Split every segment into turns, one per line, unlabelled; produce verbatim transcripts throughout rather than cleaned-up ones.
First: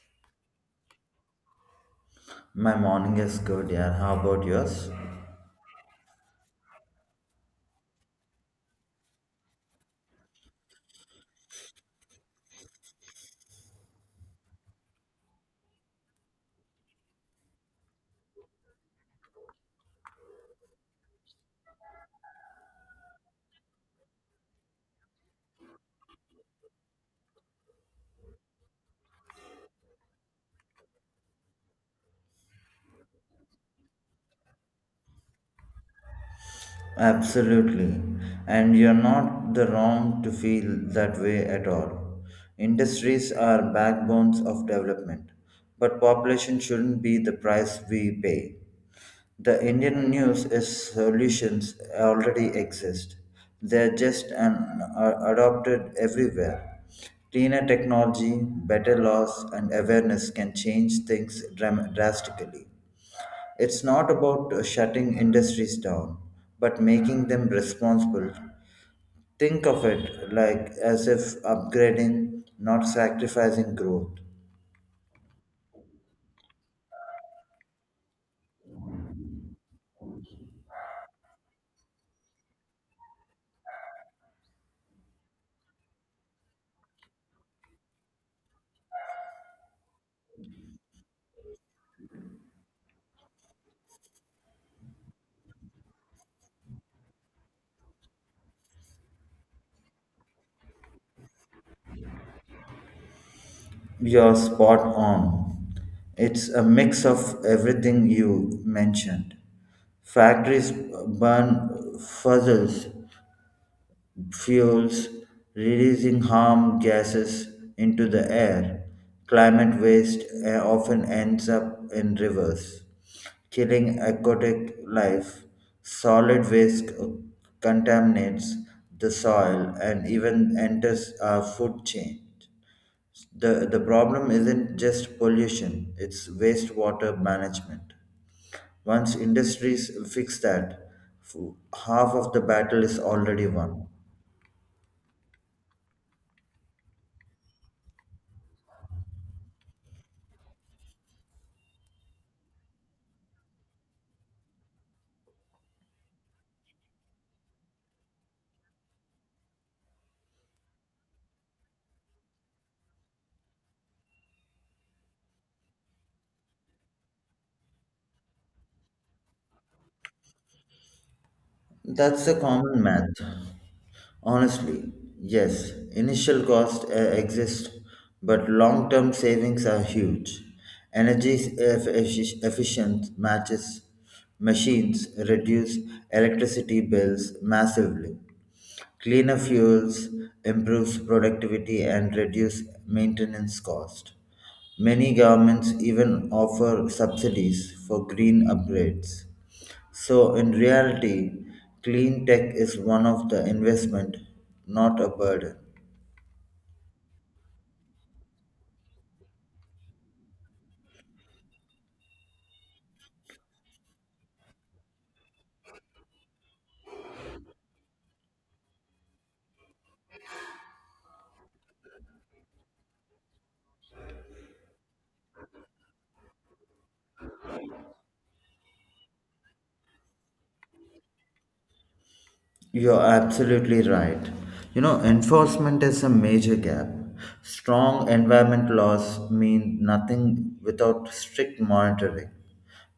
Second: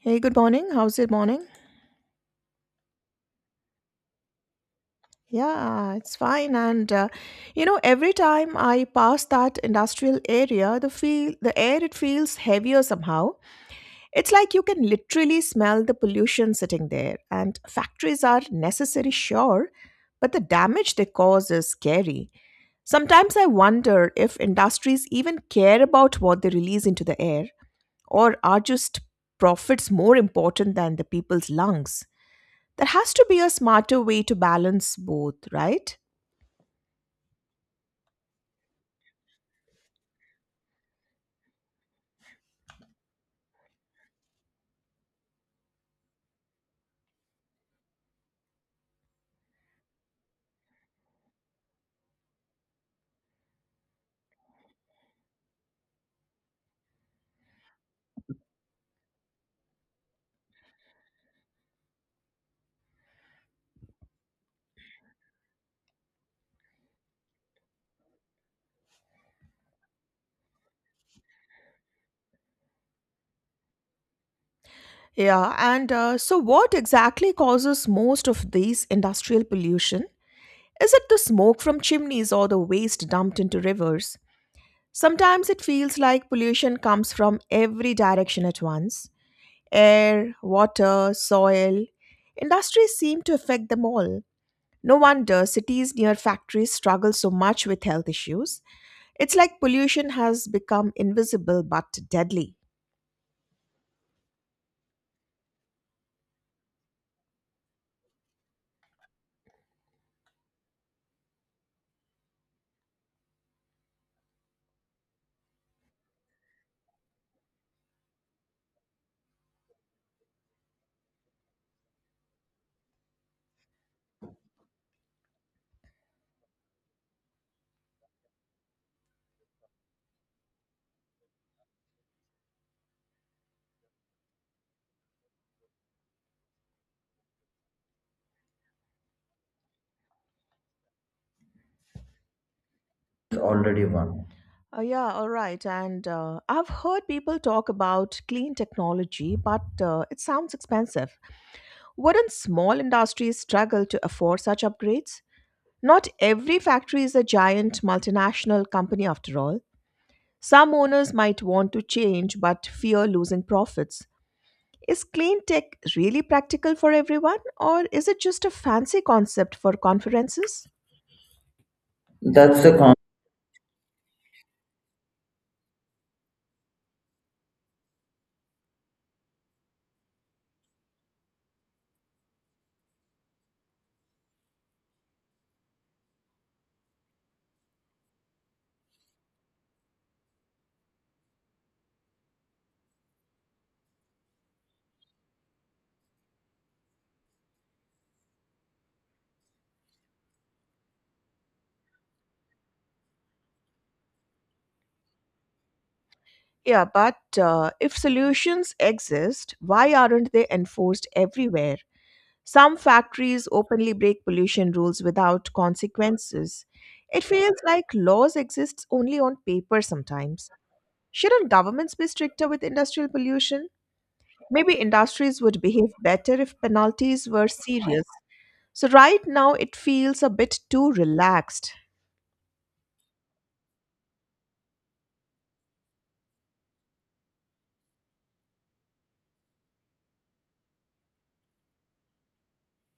Hey, good morning. How's your morning?
My morning is good, yeah. How about yours?
Yeah, it's fine. And uh, you know, every time I pass that industrial area, the feel the air it feels heavier somehow. It's like you can literally smell the pollution sitting there. And factories are necessary, sure, but the damage they cause is scary. Sometimes I wonder if industries even care about what they release into the air, or are just profits more important than the people's lungs. There has to be a smarter way to balance both, right?
Absolutely. And you're not the wrong to feel that way at all. Industries are backbones of development, but population shouldn't be the price we pay. The Indian news is solutions already exist. They're just an, are adopted everywhere. Cleaner technology, better laws, and awareness can change things dram- drastically. It's not about uh, shutting industries down, but making them responsible. Think of it like as if upgrading, not sacrificing growth.
Yeah, and uh, so what exactly causes most of these industrial pollution? Is it the smoke from chimneys or the waste dumped into rivers? Sometimes it feels like pollution comes from every direction at once air, water, soil. Industries seem to affect them all. No wonder cities near factories struggle so much with health issues. It's like pollution has become invisible but deadly.
You're spot on. It's a mix of everything you mentioned. Factories burn fuzzles fuels, releasing harmful gases into the air. Climate waste uh, often ends up in rivers, killing aquatic life. Solid waste contaminates the soil and even enters our food chain. The, the problem isn't just pollution, it's wastewater management. Once industries fix that, f- half of the battle is already
Already
won.
won. Uh, yeah, all right. And uh, I've heard people talk about clean technology, but uh, it sounds expensive. Wouldn't small industries struggle to afford such upgrades? Not every factory is a giant multinational company, after all. Some owners might want to change but fear losing profits. Is clean tech really practical for everyone, or is it just a fancy concept for conferences?
That's a
That's the
common
concept.
math. Honestly, yes, initial costs uh, exist, but long term savings are huge. Energy eff- effic- efficient matches machines reduce electricity bills massively. Cleaner fuels improves productivity and reduce maintenance cost. Many governments even offer subsidies for green upgrades. So in reality, clean tech is one of the investment, not a burden.
Yeah, but uh, if solutions exist, why aren't they enforced everywhere? Some factories openly break pollution rules without consequences. It feels like laws exist only on paper sometimes. Shouldn't governments be stricter with industrial pollution? Maybe industries would behave better if penalties were serious. So, right now, it feels a bit too relaxed.
You're absolutely right. You know, enforcement is a major gap. Strong environment laws mean nothing without strict monitoring.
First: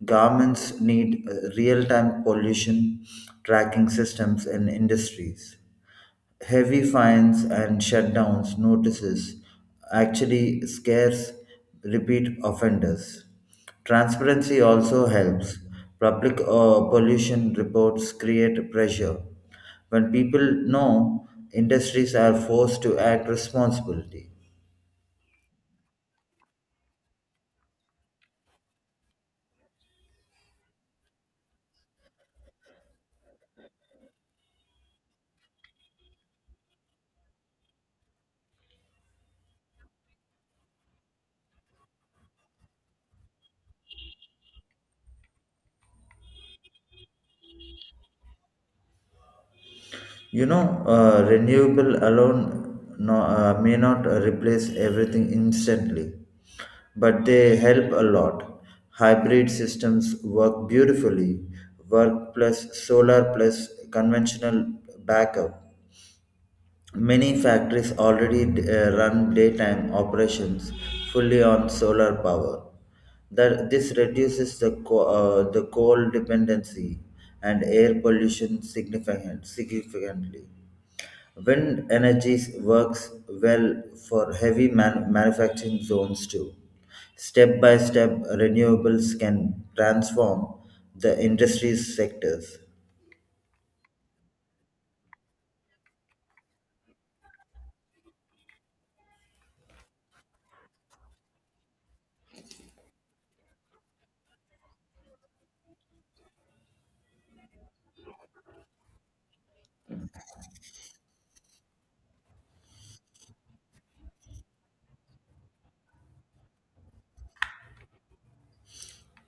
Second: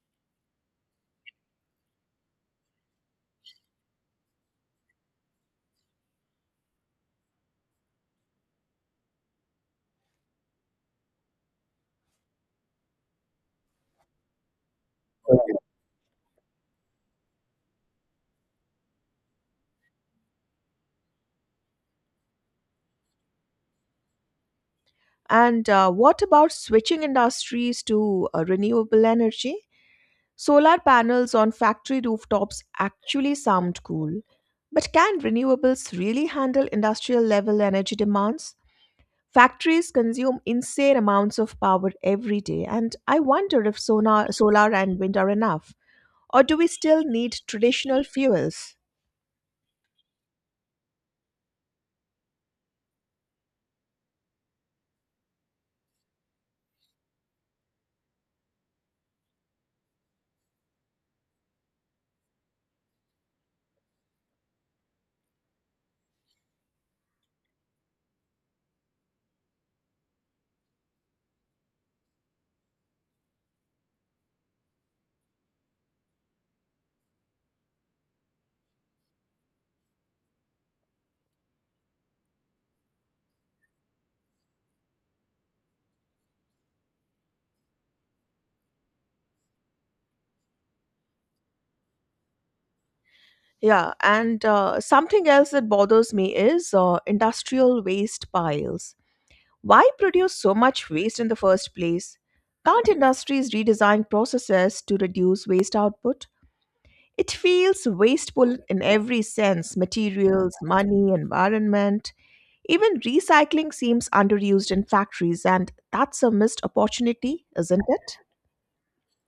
Governments need real time pollution tracking systems in industries. Heavy fines and shutdowns notices actually scares repeat offenders. Transparency also helps. Public uh, pollution reports create pressure. When people know, industries are forced to act responsibly.
And uh, what about switching industries to uh, renewable energy? Solar panels on factory rooftops actually sound cool, but can renewables really handle industrial level energy demands? Factories consume insane amounts of power every day, and I wonder if sonar, solar and wind are enough. Or do we still need traditional fuels?
You know, uh, renewable alone no, uh, may not replace everything instantly, but they help a lot. Hybrid systems work beautifully, work plus solar plus conventional backup. Many factories already uh, run daytime operations fully on solar power. That this reduces the co- uh, the coal dependency and air pollution significant, significantly. Wind energy works well for heavy man- manufacturing zones too. Step by step, renewables can transform the industry sectors.
Yeah, and uh, something else that bothers me is uh, industrial waste piles. Why produce so much waste in the first place? Can't industries redesign processes to reduce waste output? It feels wasteful in every sense materials, money, environment. Even recycling seems underused in factories, and that's a missed opportunity, isn't it?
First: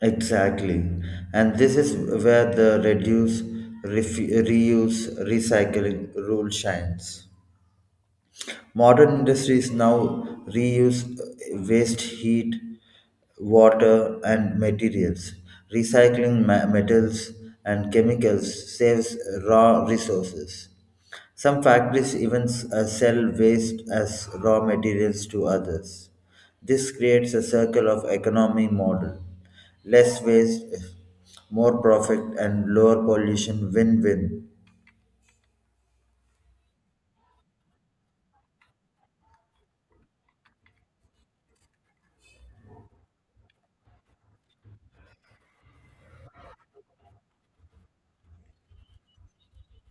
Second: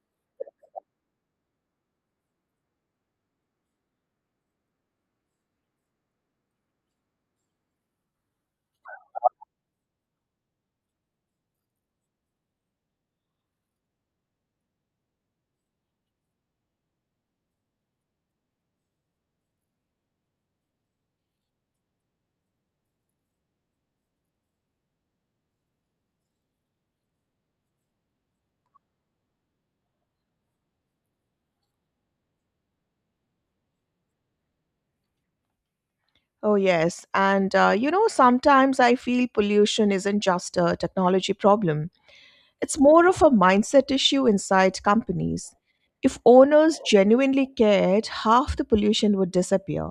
Exactly. And this is where the reduce, refu- reuse, recycling rule shines. Modern industries now reuse waste heat, water, and materials. Recycling ma- metals and chemicals saves raw resources. Some factories even s- uh, sell waste as raw materials to others. This creates a circle of economy model. Less waste, more profit, and lower pollution win win.
Oh, yes. And uh, you know, sometimes I feel pollution isn't just a technology problem. It's more of a mindset issue inside companies. If owners genuinely cared, half the pollution would disappear.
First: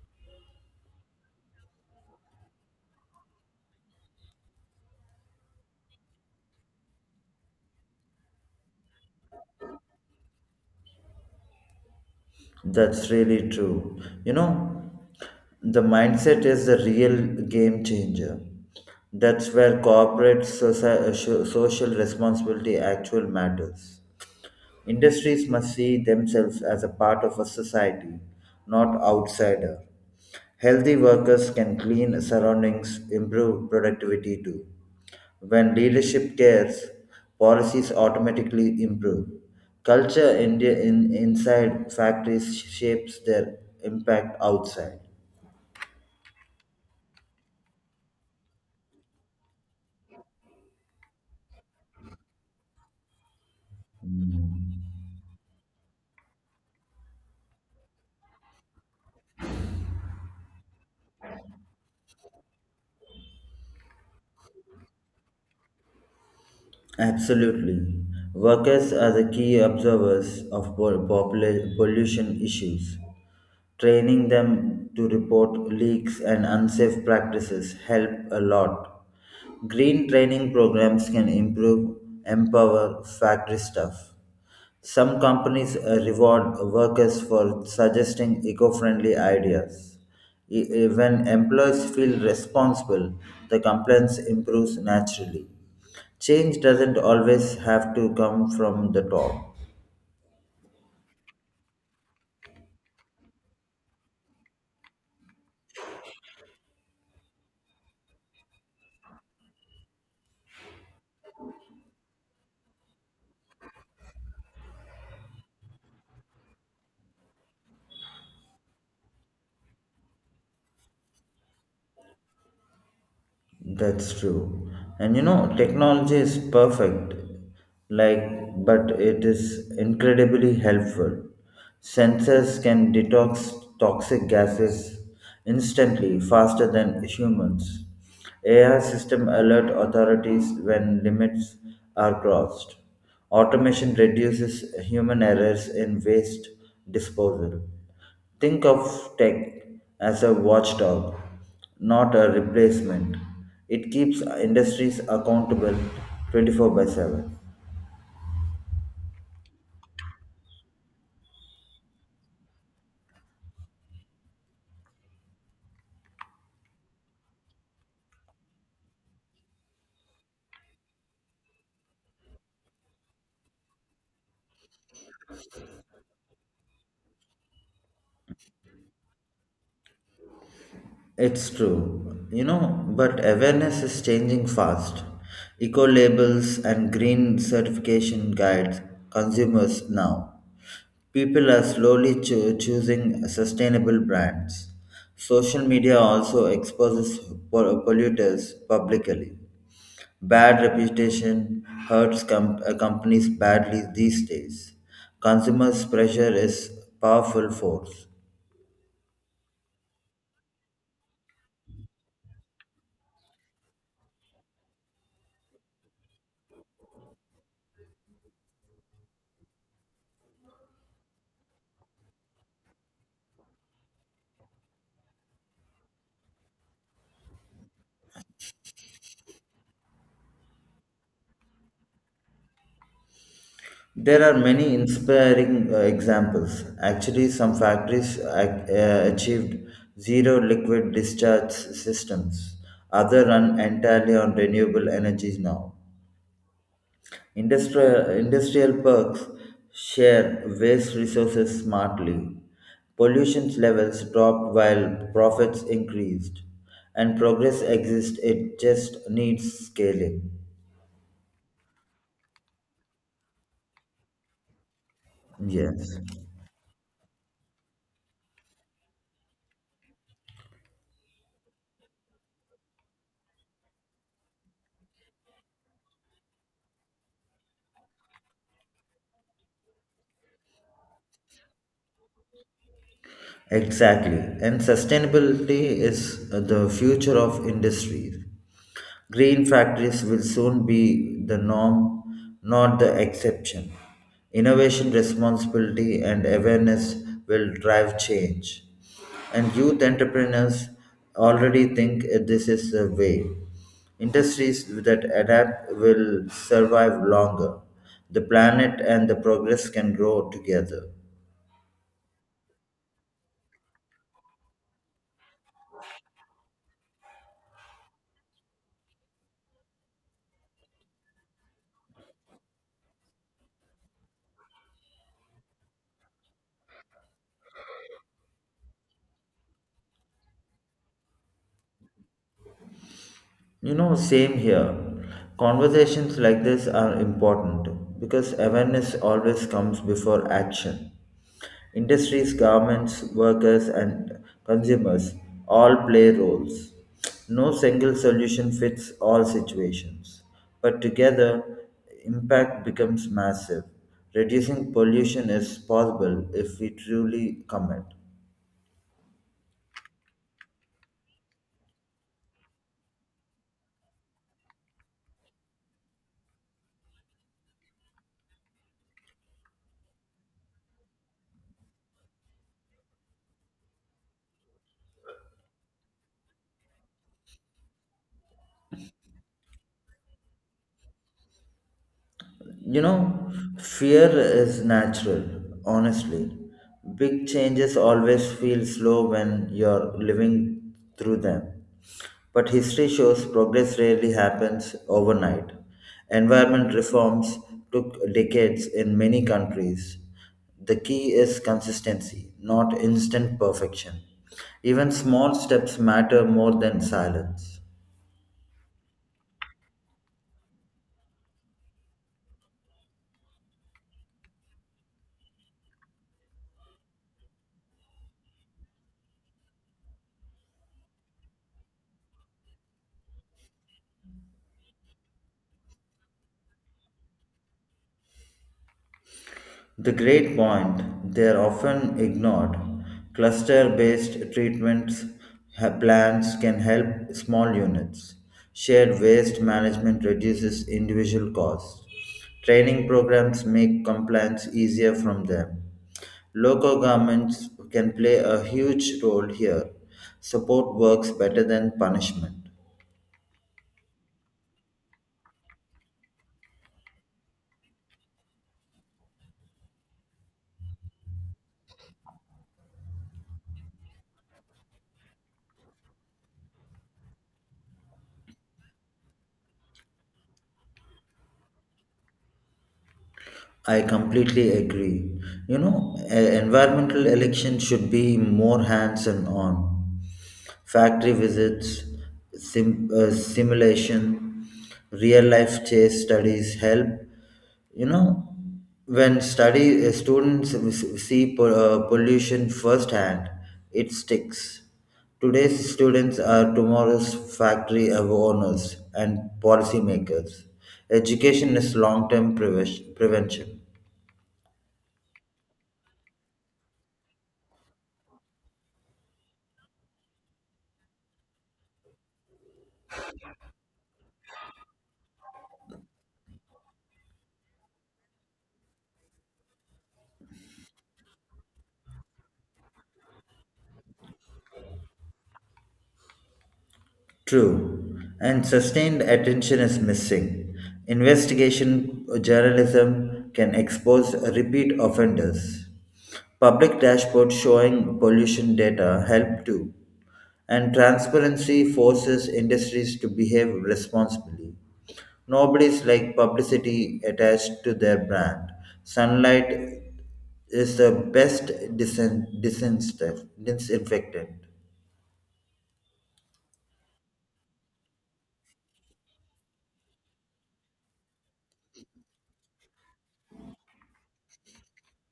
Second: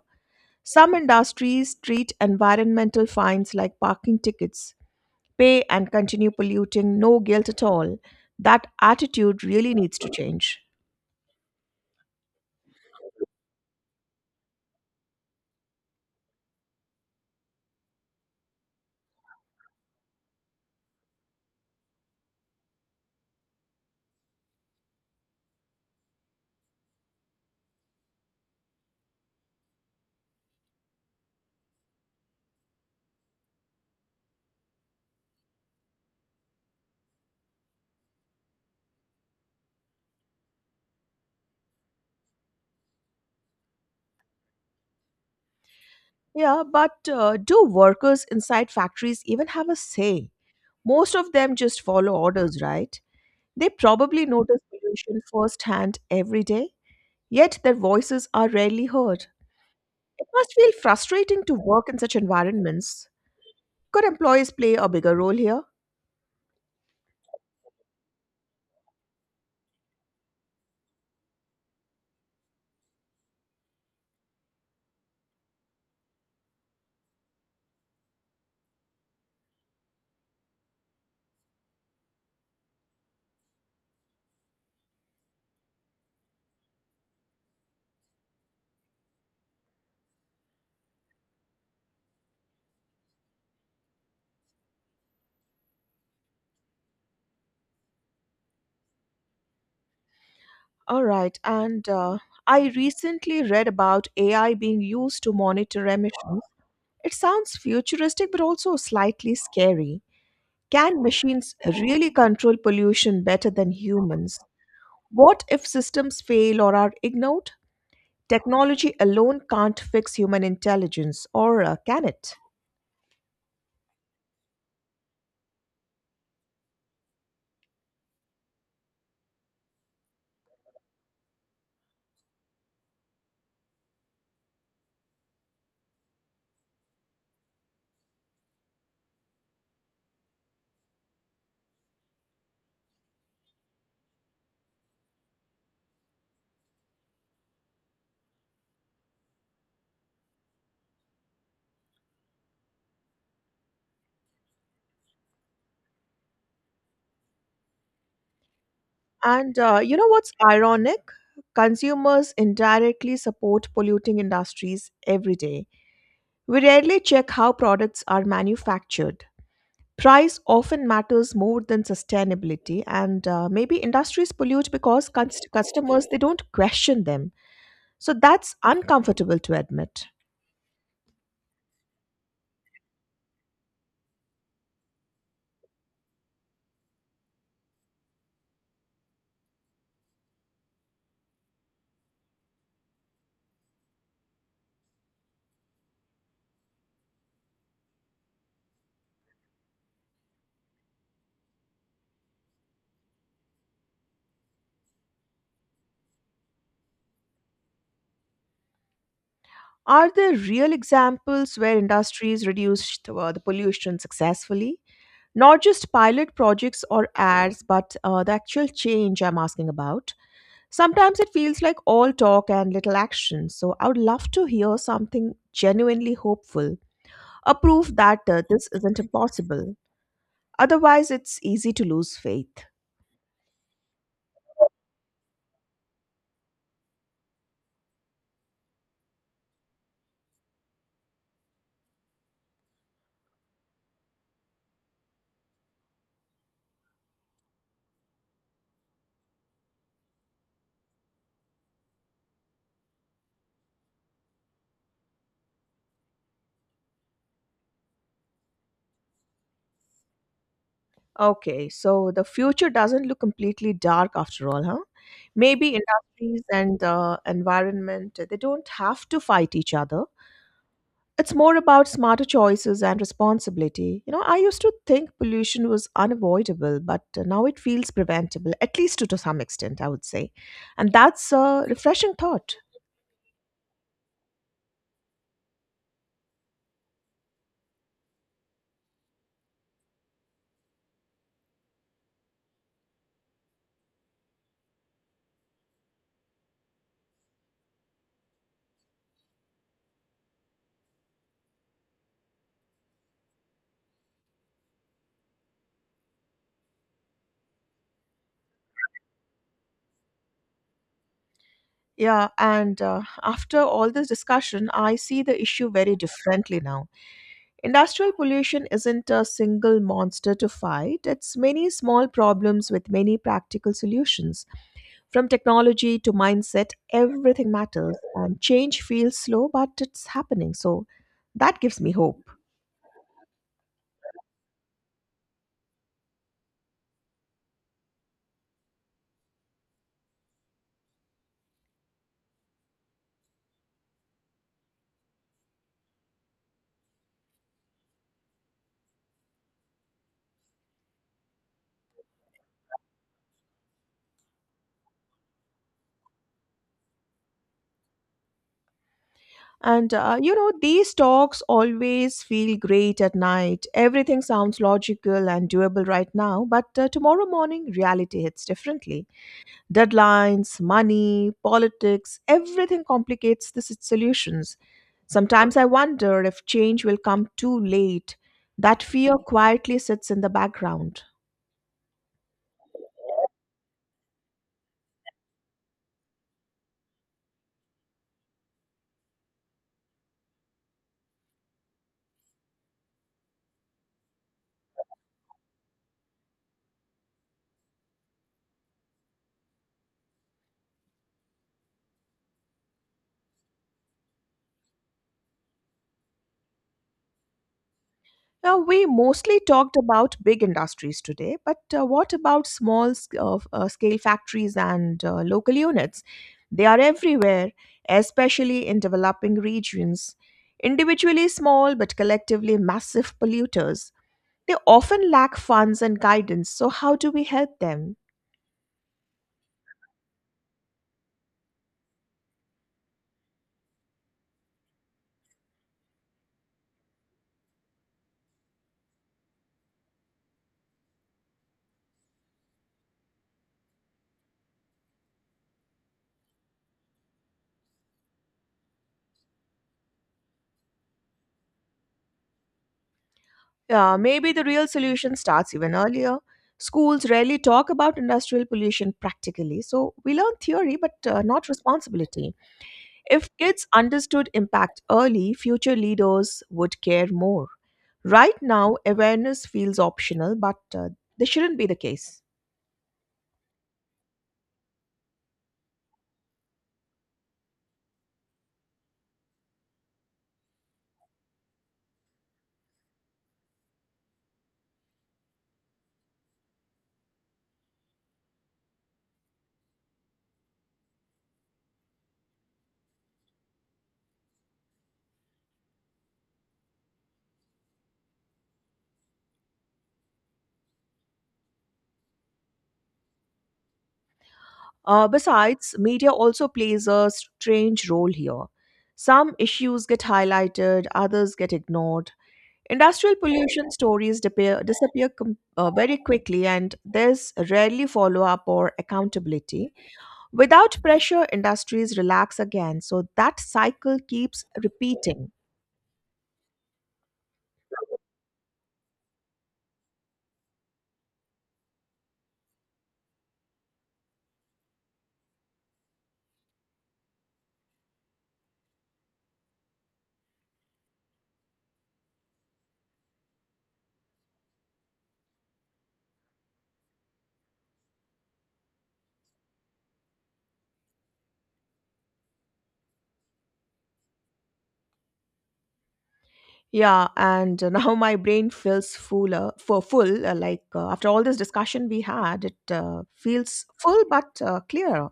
Some industries treat environmental fines like parking tickets pay and continue polluting, no guilt at all. That attitude really needs to change.
That's really true. You know, the mindset is the real game changer. That's where corporate soci- uh, sho- social responsibility actually matters. Industries must see themselves as a part of a society, not outsider. Healthy workers can clean surroundings, improve productivity too. When leadership cares, policies automatically improve. Culture in, in, inside factories shapes their impact outside.
Yeah, but uh, do workers inside factories even have a say? Most of them just follow orders, right? They probably notice pollution firsthand every day, yet their voices are rarely heard. It must feel frustrating to work in such environments. Could employees play a bigger role here?
Absolutely. Workers are the key observers of pol- popula- pollution issues. Training them to report leaks and unsafe practices help a lot. Green training programs can improve, empower factory staff. Some companies uh, reward workers for suggesting eco friendly ideas. E- e- When employees feel responsible, the compliance improves naturally. Change doesn't always have to come from the top.
All right. And uh, I recently read about A I being used to monitor emissions. It sounds futuristic, but also slightly scary. Can machines really control pollution better than humans? What if systems fail or are ignored? Technology alone can't fix human intelligence, or uh, can it?
That's true. And you know, technology is perfect, like, but it is incredibly helpful. Sensors can detox toxic gases instantly, faster than humans. A I system alert authorities when limits are crossed. Automation reduces human errors in waste disposal. Think of tech as a watchdog, not a replacement. It keeps industries accountable twenty-four by seven.
And uh, you know what's ironic? Consumers indirectly support polluting industries every day. We rarely check how products are manufactured. Price often matters more than sustainability, and uh, maybe industries pollute because cons- customers they don't question them. So that's uncomfortable to admit.
It's true, you know, but awareness is changing fast. Eco labels and green certification guides consumers now. People are slowly cho- choosing sustainable brands. Social media also exposes pol- polluters publicly. Bad reputation hurts com- uh, companies badly these days. Consumers' pressure is powerful force.
Are there real examples where industries reduced uh, the pollution successfully? Not just pilot projects or ads, but uh, the actual change I'm asking about. Sometimes it feels like all talk and little action, so I would love to hear something genuinely hopeful, a proof that uh, this isn't impossible. Otherwise, it's easy to lose faith.
There are many inspiring uh, examples. Actually, some factories ac- uh, achieved zero liquid discharge systems. Others run entirely on renewable energies now. Industrial, industrial parks share waste resources smartly. Pollution levels dropped while profits increased, and progress exists. It just needs scaling.
Okay, so the future doesn't look completely dark after all, huh? Maybe
Yes.
industries and uh, environment, they don't have to fight each other. It's more about smarter choices and responsibility. You know, I used to think pollution was unavoidable, but uh, now it feels preventable, at least to, to some extent, I would say. And that's a refreshing thought.
Exactly. And sustainability is the future of industries. Green factories will soon be the norm, not the exception. Innovation, responsibility, and awareness will drive change. And youth entrepreneurs already think this is the way. Industries that adapt will survive longer. The planet and the progress can grow together.
Yeah, and uh, after all this discussion, I see the issue very differently now. Industrial pollution isn't a single monster to fight, it's many small problems with many practical solutions. From technology to mindset, everything matters. And change feels slow, but it's happening. So that gives me hope.
You know, same here. Conversations like this are important because awareness always comes before action. Industries, governments, workers, and consumers all play roles. No single solution fits all situations, but together, impact becomes massive. Reducing pollution is possible if we truly commit.
And uh, you know, these talks always feel great at night. Everything sounds logical and doable right now, but uh, tomorrow morning, reality hits differently. Deadlines, money, politics, everything complicates the s- solutions. Sometimes I wonder if change will come too late. That fear quietly sits in the background.
You know, fear is natural, honestly. Big changes always feel slow when you're living through them. But history shows progress rarely happens overnight. Environment reforms took decades in many countries. The key is consistency, not instant perfection. Even small steps matter more than silence.
Now, we mostly talked about big industries today, but uh, what about small sc- uh, f- uh, scale factories and uh, local units? They are everywhere, especially in developing regions. Individually small, but collectively massive polluters. They often lack funds and guidance, so, how do we help them?
The great point, they are often ignored. Cluster based treatments ha- plans can help small units. Shared waste management reduces individual costs. Training programs make compliance easier from them. Local governments can play a huge role here. Support works better than punishment.
Yeah, maybe the real solution starts even earlier. Schools rarely talk about industrial pollution practically, so we learn theory but uh, not responsibility. If kids understood impact early, future leaders would care more. Right now, awareness feels optional, but uh, this shouldn't be the case.
I completely agree. You know, e- environmental election should be more hands-on on. Factory visits, sim, uh, simulation, real-life case studies help. You know, when study uh, students see po- uh, pollution firsthand it sticks today's students are tomorrow's factory owners and policymakers education is long-term preven- prevention.
Uh, besides, media also plays a strange role here. Some issues get highlighted, others get ignored. Industrial pollution stories disappear, disappear com- uh, very quickly, and there's rarely follow up or accountability. Without pressure, industries relax again, so that cycle keeps repeating.
True, and sustained attention is missing. Investigation journalism can expose repeat offenders. Public dashboards showing pollution data help too, and transparency forces industries to behave responsibly. Nobody's like publicity attached to their brand. Sunlight is the best disin- disinstef- disinfectant.
Yeah, and uh, now my brain feels fuller, for full. uh, Like uh, after all this discussion we had, it uh, feels full but uh, clear.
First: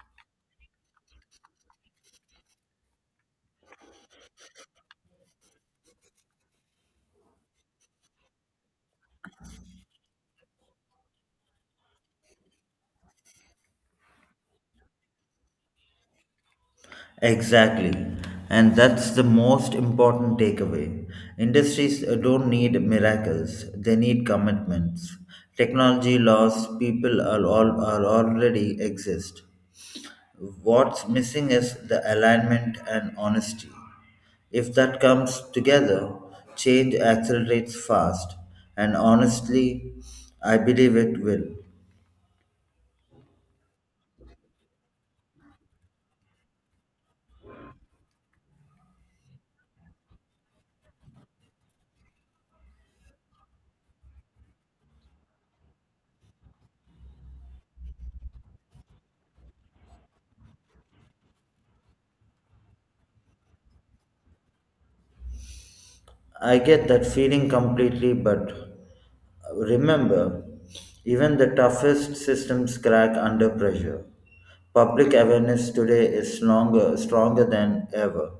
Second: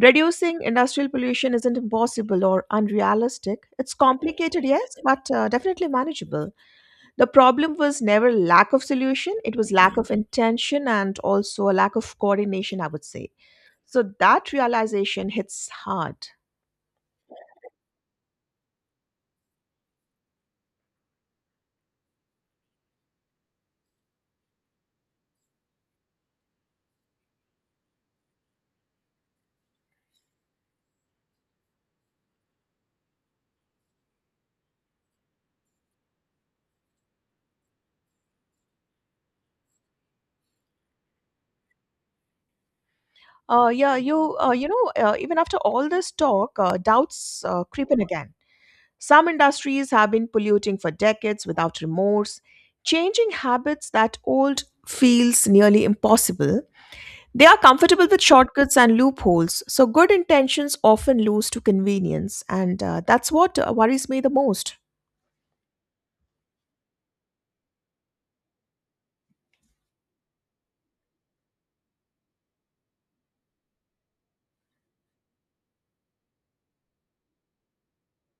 Reducing industrial pollution isn't impossible or unrealistic. It's complicated, yes, but uh, definitely manageable. The problem was never lack of solution, it was lack of intention and also a lack of coordination, I would say. So that realization hits hard.
Exactly. And that's the most important takeaway. Industries uh, don't need miracles, they need commitments. Technology laws, people are, all, are already exist. What's missing is the alignment and honesty. If that comes together, change accelerates fast, and honestly, I believe it will.
Uh, yeah, you uh, you know, uh, even after all this talk, uh, doubts uh, creep in again. Some industries have been polluting for decades without remorse. Changing habits that old feels nearly impossible. They are comfortable with shortcuts and loopholes, so good intentions often lose to convenience, and uh, that's what uh, worries me the most.
I get that feeling completely, but remember, even the toughest systems crack under pressure. Public awareness today is stronger, stronger than ever.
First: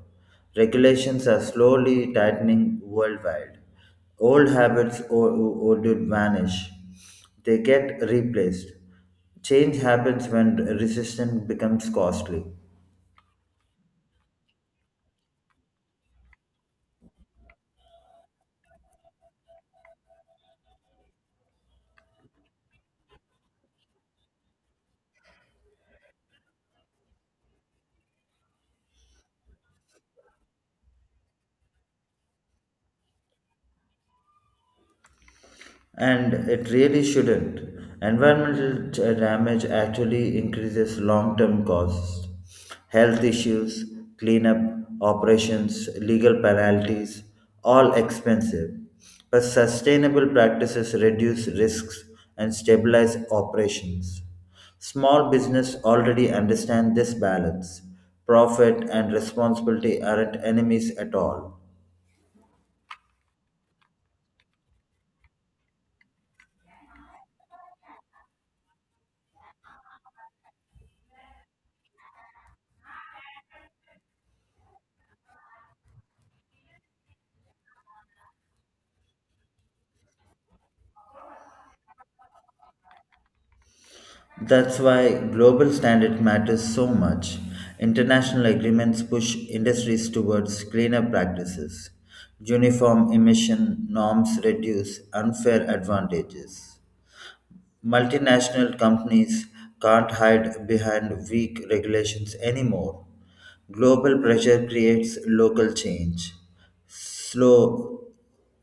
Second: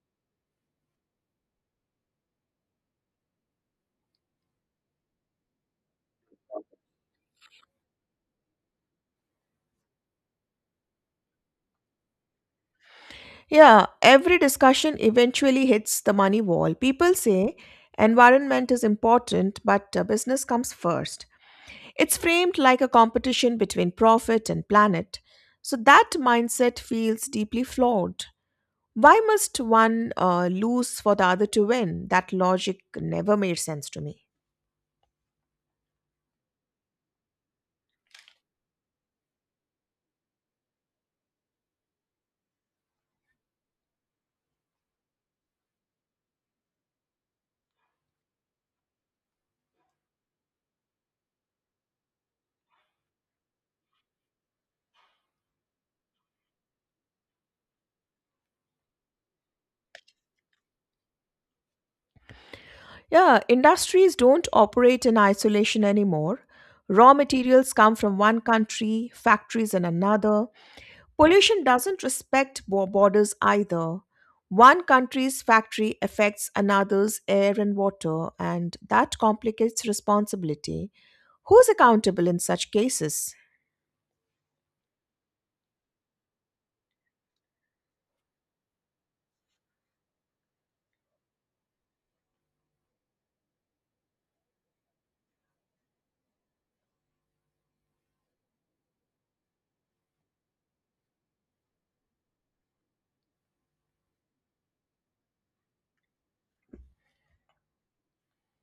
Regulations are slowly tightening worldwide. Old habits o- o- would vanish. They get replaced. Change happens when resistance becomes costly.
Yeah, every discussion eventually hits the money wall. People say environment is important, but uh, business comes first. It's framed like a competition between profit and planet, so that mindset feels deeply flawed. Why must one uh, lose for the other to win? That logic never made sense to me.
And it really shouldn't. Environmental t- damage actually increases long term costs, health issues, cleanup operations, legal penalties, all expensive. But sustainable practices reduce risks and stabilize operations. Small business already understand this balance. Profit and responsibility aren't enemies at all.
Yeah, industries don't operate in isolation anymore. Raw materials come from one country, factories in another. Pollution doesn't respect bo- borders either. One country's factory affects another's air and water, and that complicates responsibility. Who's accountable in such cases?
That's why global standards matter so much. International agreements push industries towards cleaner practices. Uniform emission norms reduce unfair advantages. Multinational companies can't hide behind weak regulations anymore. Global pressure creates local change. Slow,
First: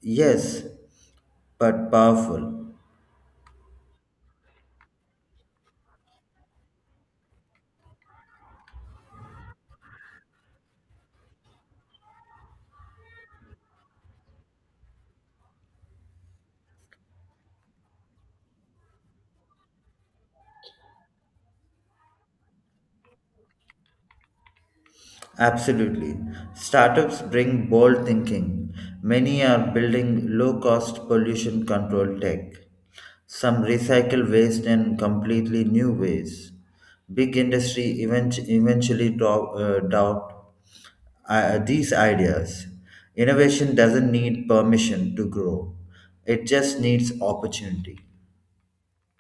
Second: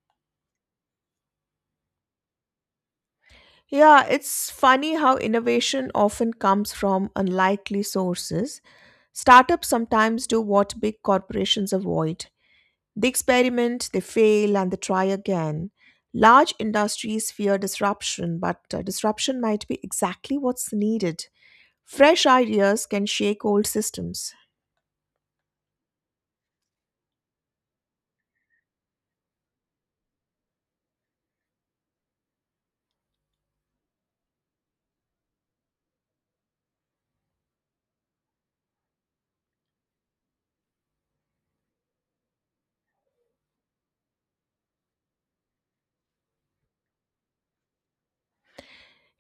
yes, but powerful.
Yeah, it's funny how innovation often comes from unlikely sources. Startups sometimes do what big corporations avoid. They experiment, they fail, and they try again. Large industries fear disruption, but uh, disruption might be exactly what's needed. Fresh ideas can shake old systems.
Absolutely. Startups bring bold thinking. Many are building low cost pollution control tech. Some recycle waste in completely new ways. Big industry event- eventually do- uh, doubt uh, these ideas. Innovation doesn't need permission to grow, it just needs opportunity.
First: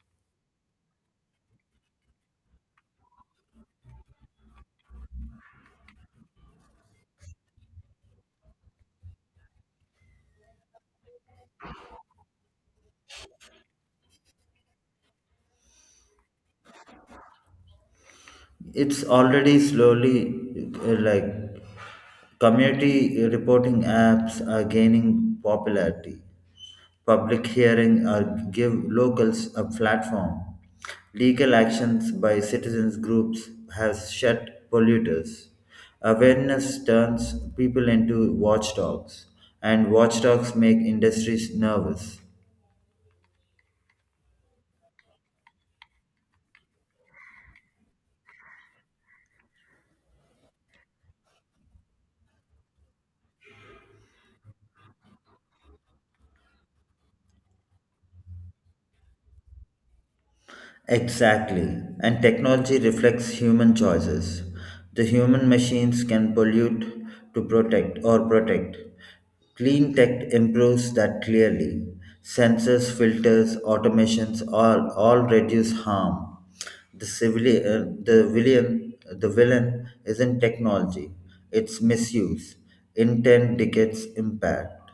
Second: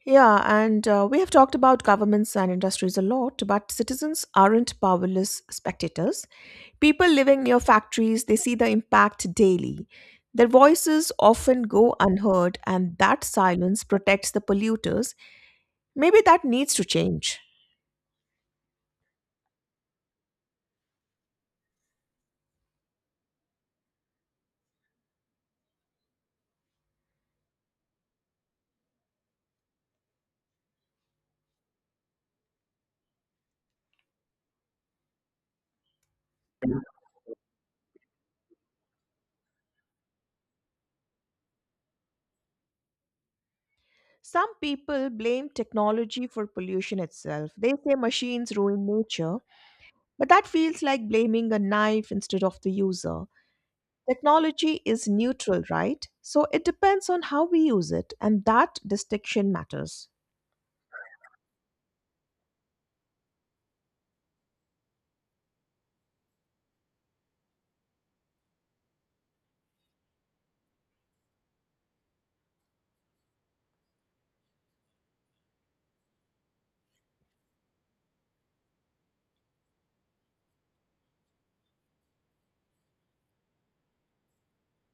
Yeah, and uh, we have talked about governments and industries a lot, but citizens aren't powerless spectators. People living near factories, they see the impact daily. Their voices often go unheard, and that silence protects the polluters. Maybe that needs to change.
It's already slowly uh, like community reporting apps are gaining popularity. Public hearing are give locals a platform. Legal actions by citizens groups has shut polluters. Awareness turns people into watchdogs, and watchdogs make industries nervous.
Some people blame technology for pollution itself. They say machines ruin nature, but that feels like blaming a knife instead of the user. Technology is neutral, right? So it depends on how we use it, and that distinction matters.
Exactly. And technology reflects human choices. The human machines can pollute to protect or protect. Clean tech improves that clearly. Sensors, filters, automations all, all reduce harm. The civilian, the villain, the villain isn't technology; it's misuse, intent dictates impact.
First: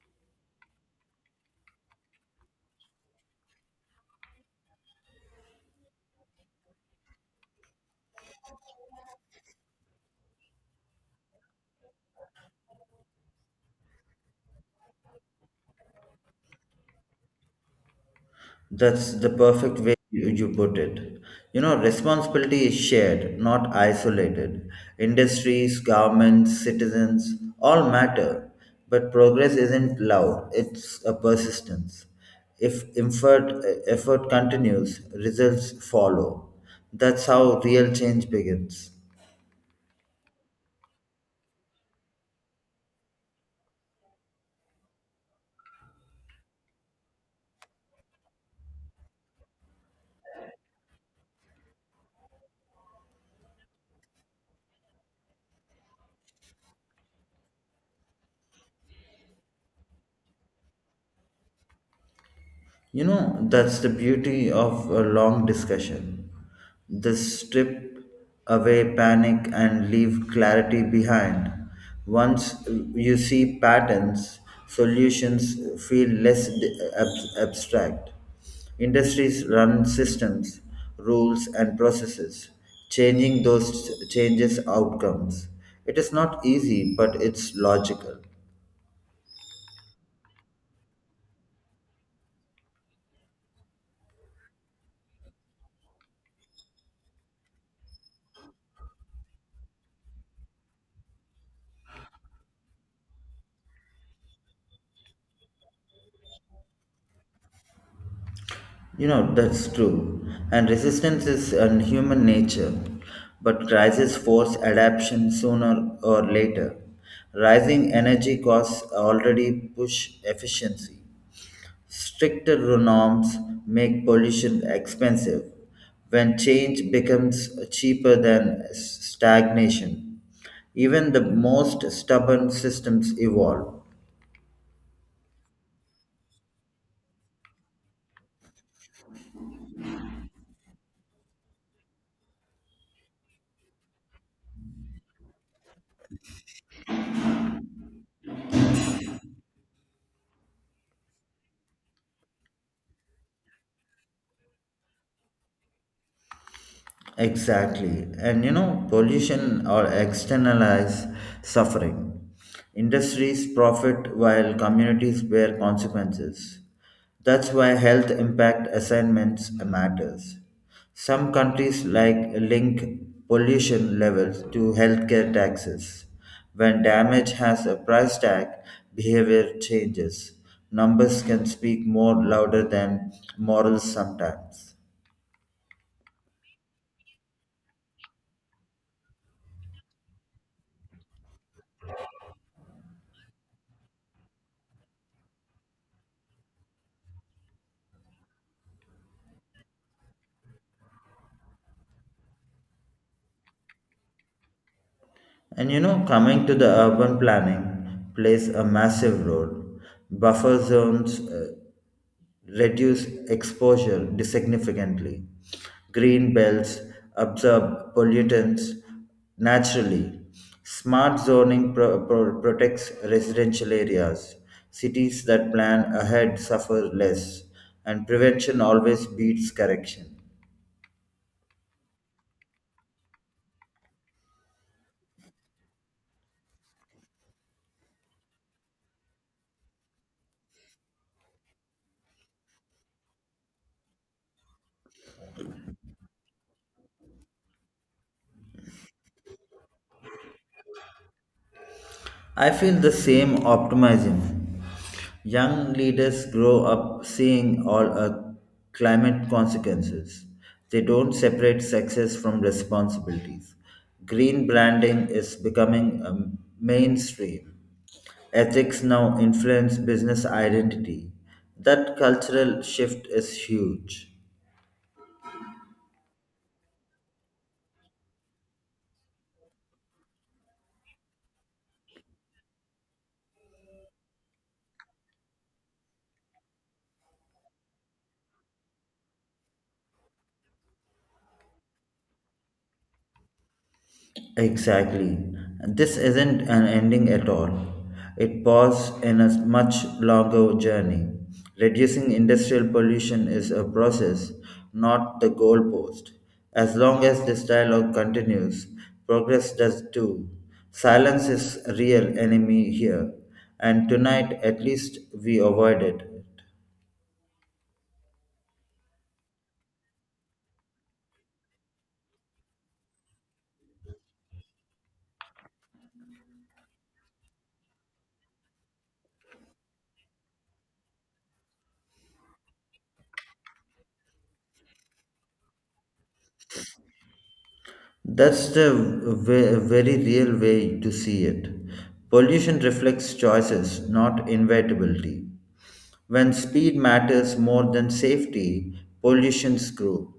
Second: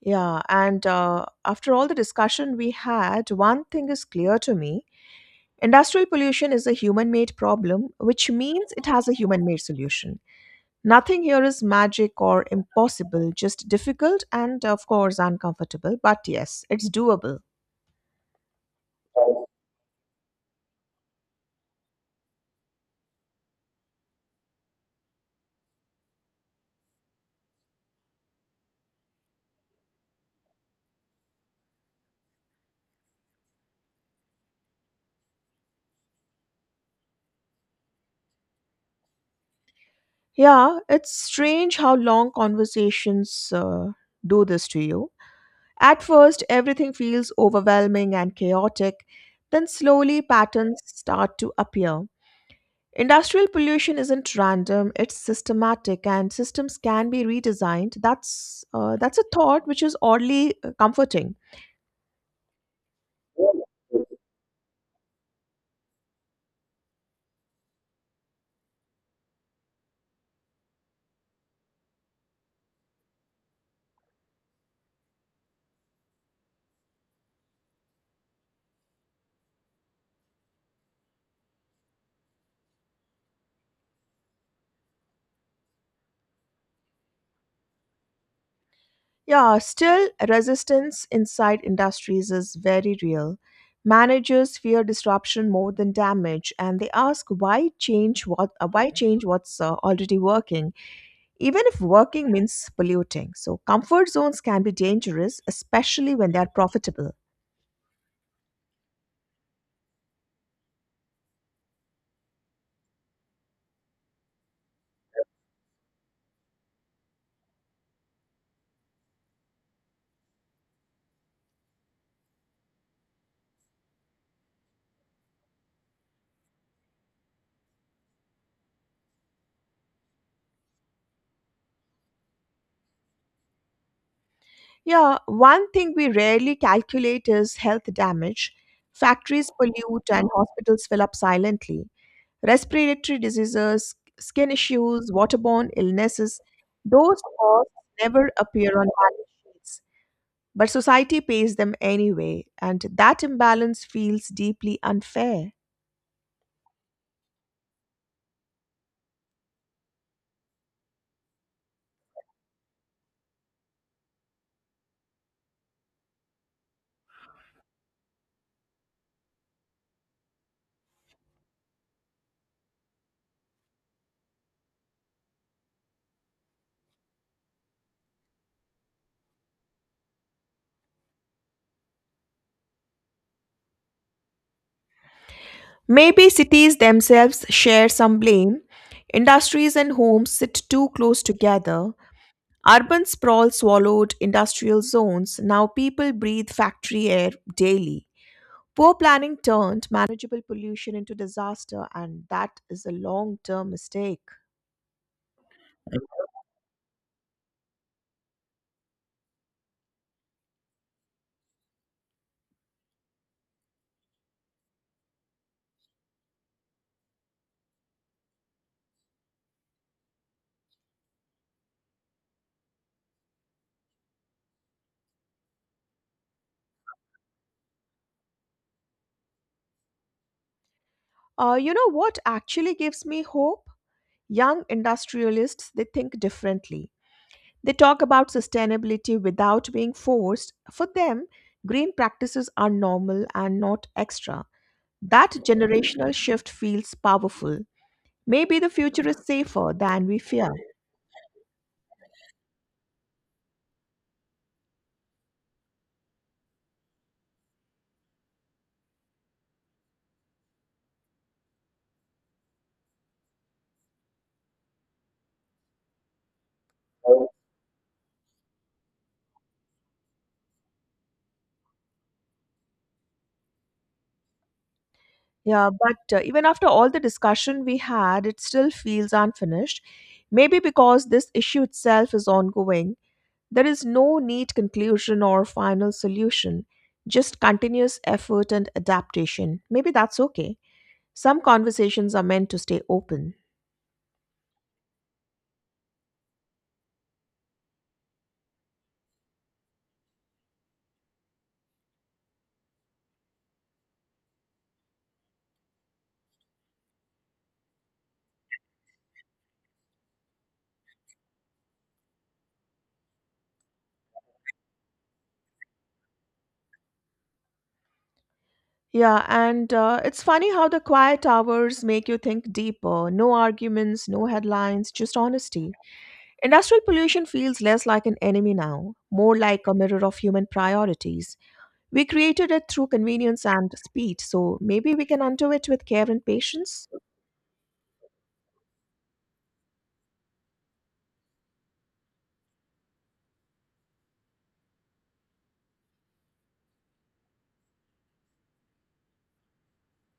Yeah, and uh, after all the discussion we had, one thing is clear to me industrial pollution is a human made problem, which means it has a human made solution. Nothing here is magic or impossible, just difficult and, of course, uncomfortable. But yes, it's doable.
That's the perfect way you you put it. You know, responsibility is shared, not isolated. Industries, governments, citizens all matter, but progress isn't loud, it's a persistence. If effort, Effort continues, results follow. That's how real change begins.
Yeah, it's strange how long conversations uh, do this to you. At first, everything feels overwhelming and chaotic, then, slowly, patterns start to appear. Industrial pollution isn't random, it's systematic, and systems can be redesigned. That's, uh, that's a thought which is oddly uh, comforting.
You know, that's the beauty of a long discussion. They strip away panic and leave clarity behind. Once you see patterns, solutions feel less d- ab- abstract. Industries run systems, rules, and processes, changing those changes outcomes. It is not easy, but it's logical.
Yeah, still, resistance inside industries is very real. Managers fear disruption more than damage, and they ask why change what uh, why change what's uh, already working, even if working means polluting. So comfort zones can be dangerous, especially when they are profitable.
You know, that's true. And resistance is in human nature. But crises force adaptation sooner or later. Rising energy costs already push efficiency. Stricter norms make pollution expensive when change becomes cheaper than stagnation. Even the most stubborn systems evolve.
Yeah, one thing we rarely calculate is health damage. Factories pollute and hospitals fill up silently. Respiratory diseases, skin issues, waterborne illnesses, those costs never appear on balance sheets, but society pays them anyway, and that imbalance feels deeply unfair.
Exactly. And you know, pollution or externalize suffering. Industries profit while communities bear consequences. That's why health impact assignments matters. Some countries like link pollution levels to healthcare taxes. When damage has a price tag, behavior changes. Numbers can speak more louder than morals sometimes.
Maybe cities themselves share some blame. Industries and homes sit too close together. Urban sprawl swallowed industrial zones. Now people breathe factory air daily. Poor planning turned manageable pollution into disaster, and that is a long term mistake.
And you know, coming to the urban planning plays a massive role. Buffer zones uh, reduce exposure significantly. Green belts absorb pollutants naturally. Smart zoning pro- pro- protects residential areas. Cities that plan ahead suffer less, and prevention always beats correction.
Uh, you know what actually gives me hope? Young industrialists, they think differently. They talk about sustainability without being forced. For them, green practices are normal and not extra. That generational shift feels powerful. Maybe the future is safer than we fear.
I feel the same optimism. Young leaders grow up seeing all our climate consequences. They don't separate success from responsibilities. Green branding is becoming um, mainstream. Ethics now influence business identity. That cultural shift is huge.
Yeah, but uh, even after all the discussion we had, it still feels unfinished. Maybe because this issue itself is ongoing, there is no neat conclusion or final solution, just continuous effort and adaptation. Maybe that's okay. Some conversations are meant to stay open.
Exactly. This isn't an ending at all. It paused in a much longer journey. Reducing industrial pollution is a process, not the goalpost. As long as this dialogue continues, progress does too. Silence is a real enemy here, and tonight at least we avoid it.
Yeah, and uh, it's funny how the quiet hours make you think deeper. No arguments, no headlines, just honesty. Industrial pollution feels less like an enemy now, more like a mirror of human priorities. We created it through convenience and speed, so maybe we can undo it with care and patience.
That's the ve- very real way to see it. Pollution reflects choices, not inevitability. When speed matters more than safety, pollutions grow.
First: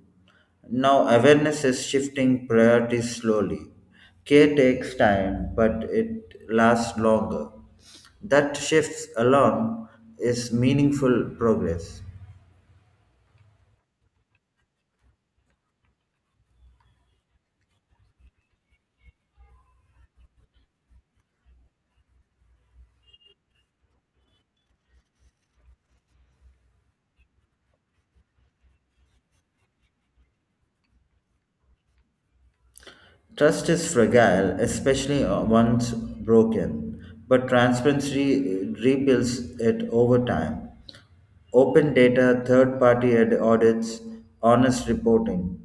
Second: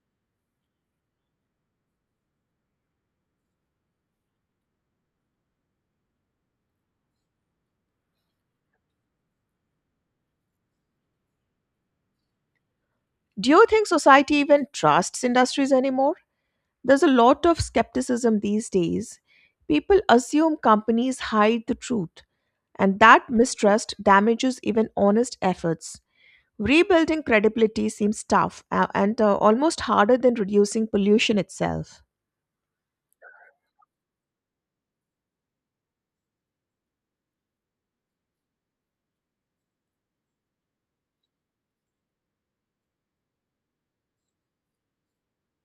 Now, awareness is shifting priorities slowly. Care takes time, but it lasts longer. That shift alone is meaningful progress.
Do you think society even trusts industries anymore? There's a lot of skepticism these days. People assume companies hide the truth, and that mistrust damages even honest efforts. Rebuilding credibility seems tough uh, and uh, almost harder than reducing pollution itself.
Trust is fragile, especially uh, once broken, but transparency rebuilds it over time. Open data, third party audits, honest reporting.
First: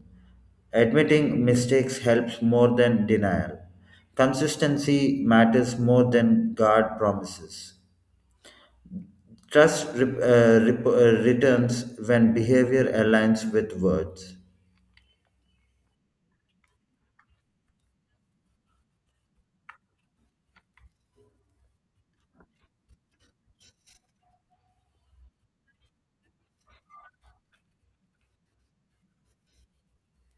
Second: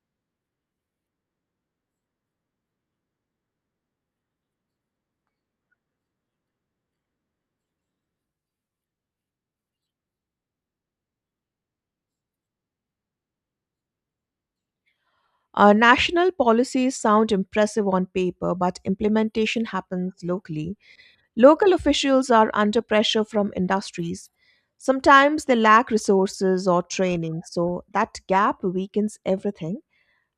Admitting mistakes helps more than denial. Consistency matters more than guard promises. Trust re- uh, rep- uh, returns when behavior aligns with words.
Uh, national policies sound impressive on paper, but implementation happens locally. Local officials are under pressure from industries. Sometimes they lack resources or training, so that gap weakens everything.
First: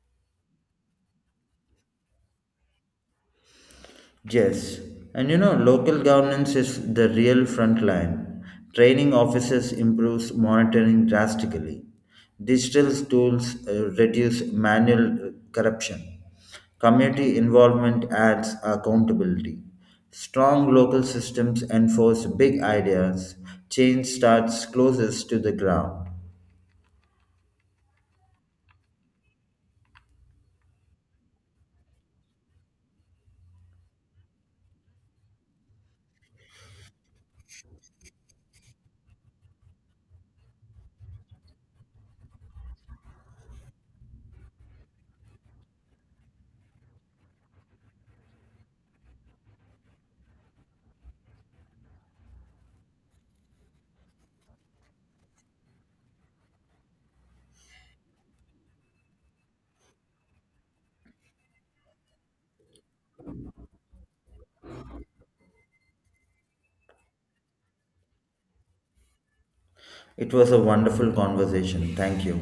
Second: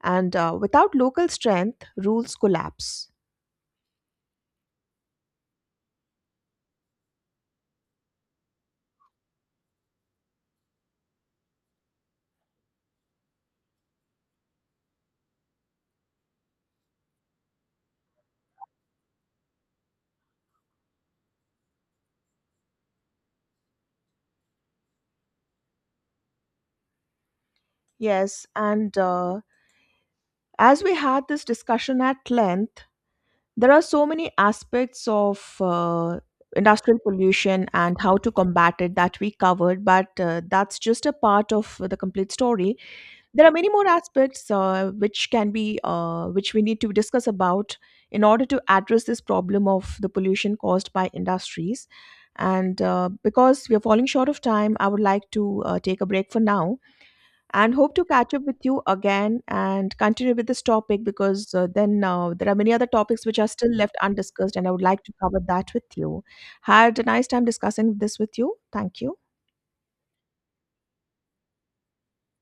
And uh, without local strength, rules collapse.
Yes, and you know, local governance is the real front line. Training officers improves monitoring drastically. Digital tools uh, reduce manual uh, corruption. Community involvement adds accountability. Strong local systems enforce big ideas. Change starts closest to the ground.
Yes, and uh, as we had this discussion at length, there are so many aspects of uh, industrial pollution and how to combat it that we covered, but uh, that's just a part of the complete story. There are many more aspects uh, which can be uh, which we need to discuss about in order to address this problem of the pollution caused by industries, and uh, because we are falling short of time, I would like to uh, take a break for now and hope to catch up with you again and continue with this topic, because uh, then uh, there are many other topics which are still left undiscussed and I would like to cover that with you. Had a nice time discussing this with you. Thank you.
It was a wonderful conversation. Thank you.